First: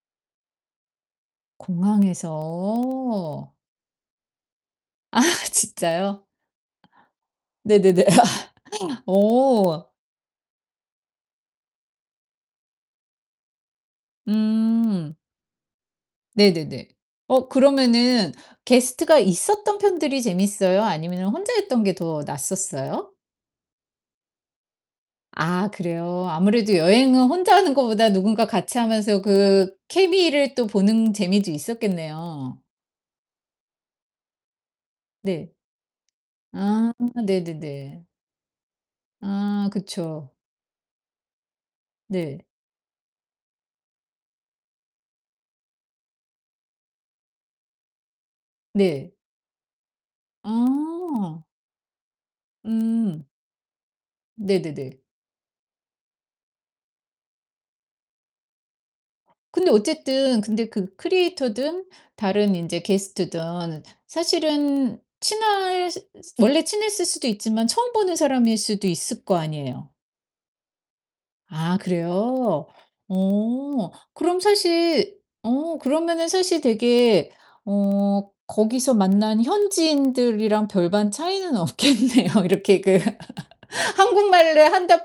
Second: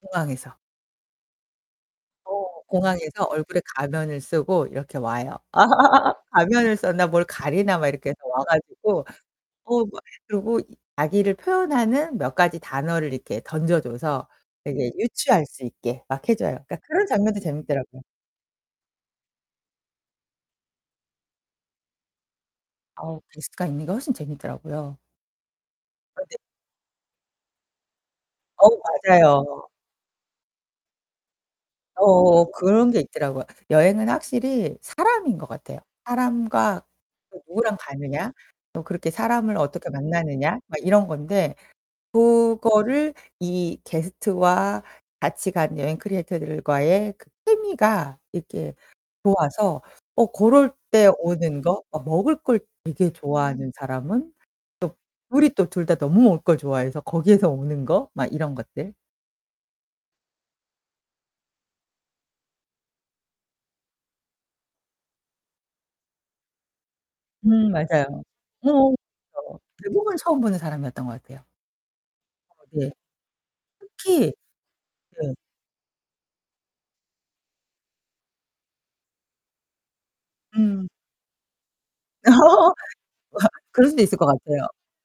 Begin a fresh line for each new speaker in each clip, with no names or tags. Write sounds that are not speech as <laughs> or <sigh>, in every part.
공항에서.
공항에서.
어 공항에서 얼굴에 가면을 쓰고 이렇게
아
와요. <laughs>
진짜요?
가면을 썼나 뭘 가리나 막
네네네.
이렇게 해서 와 가지고
<laughs>
어
오.
막 그리고 이 자기를 표현하는 몇 가지 단어를 이렇게 던져줘서 되게
음.
유추할 수 있게 막 해줘요. 그러니까
네네네.
그런 장면도
어
재밌더라고요.
그러면은 게스트가 있었던 편들이 재밌어요, 아니면은 혼자 했던 게 더 낫었어요?
어 게스트가 있는 게 훨씬 재밌더라고요.
아,
어
그래요.
네.
아무래도 여행은 혼자 하는 거보다 누군가 같이
어우,
하면서
맞아요.
그 케미를 또 보는 재미도
어.
있었겠네요.
그런 게 있더라고요. 여행은 확실히 사람인 것
네.
같아요. 사람과
아
또 누구랑
네네네.
가느냐. 또 그렇게 사람을
아
어떻게
그쵸.
만나느냐? 막 이런 건데.
네.
그거를 이 게스트와 같이 간 여행 크리에이터들과의 그 케미가 이렇게
네.
좋아서 어 그럴 때
아.
오는 거 어 먹을 걸 되게
음.
좋아하는 사람은 또
네네네.
둘이 또 둘 다 너무 먹을 걸 좋아해서 거기에서 오는 거 막 이런 것들.
근데 어쨌든 근데 그 크리에이터든 다른 인제 게스트든 사실은 친하실 원래 친했을 수도 있지만
음,
처음 보는
맞아요.
사람일 수도
어
있을 거
<unintelligible>
아니에요.
대부분 처음 보는 사람이었던 것 같아요.
아,
어
그래요?
네.
어.
특히
그럼 사실
예.
어 그러면은 사실 되게 어 거기서 만난 현지인들이랑
음.
별반 차이는 없겠네요.
<laughs> 어
이렇게 그
그럴
<laughs>
수도 있을 것
한국말로
같아요.
한다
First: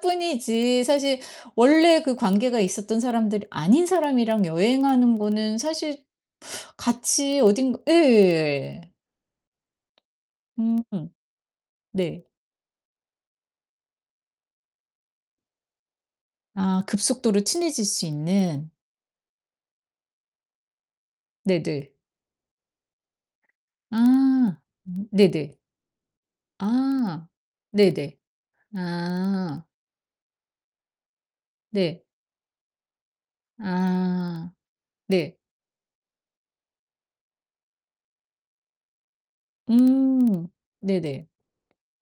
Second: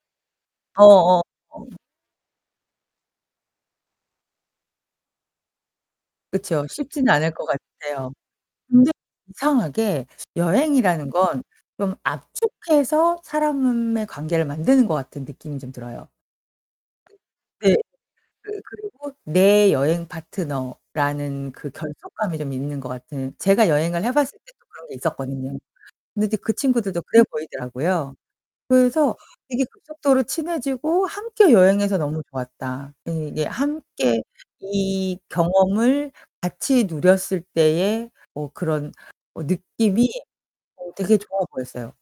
어
뿐이지 사실
어. 어.
원래 그 관계가 있었던 사람들이 아닌 사람이랑 여행하는 거는 사실
그쵸. 쉽진 않을
같이
것
어딘가
같아요.
예.
근데 이상하게
음.
여행이라는 건 좀
네.
압축해서 사람의 관계를 만드는 것 같은 느낌이 좀 들어요.
아 급속도로
네.
친해질 수
그
있는.
그리고 내 여행 파트너라는 그
네네.
결속감이 좀 있는 것 같은 제가 여행을 해봤을
아
때도 그런 게
네네.
있었거든요. 근데 이제 그 친구들도 그래
아
보이더라고요.
네네.
그래서 이게
아.
급속도로 친해지고 함께 여행해서
네.
너무 좋았다. 예 이게 함께
아
이
네.
경험을 같이 누렸을 때에 뭐 그런 어 느낌이
음
어 되게
네네.
좋아 보였어요.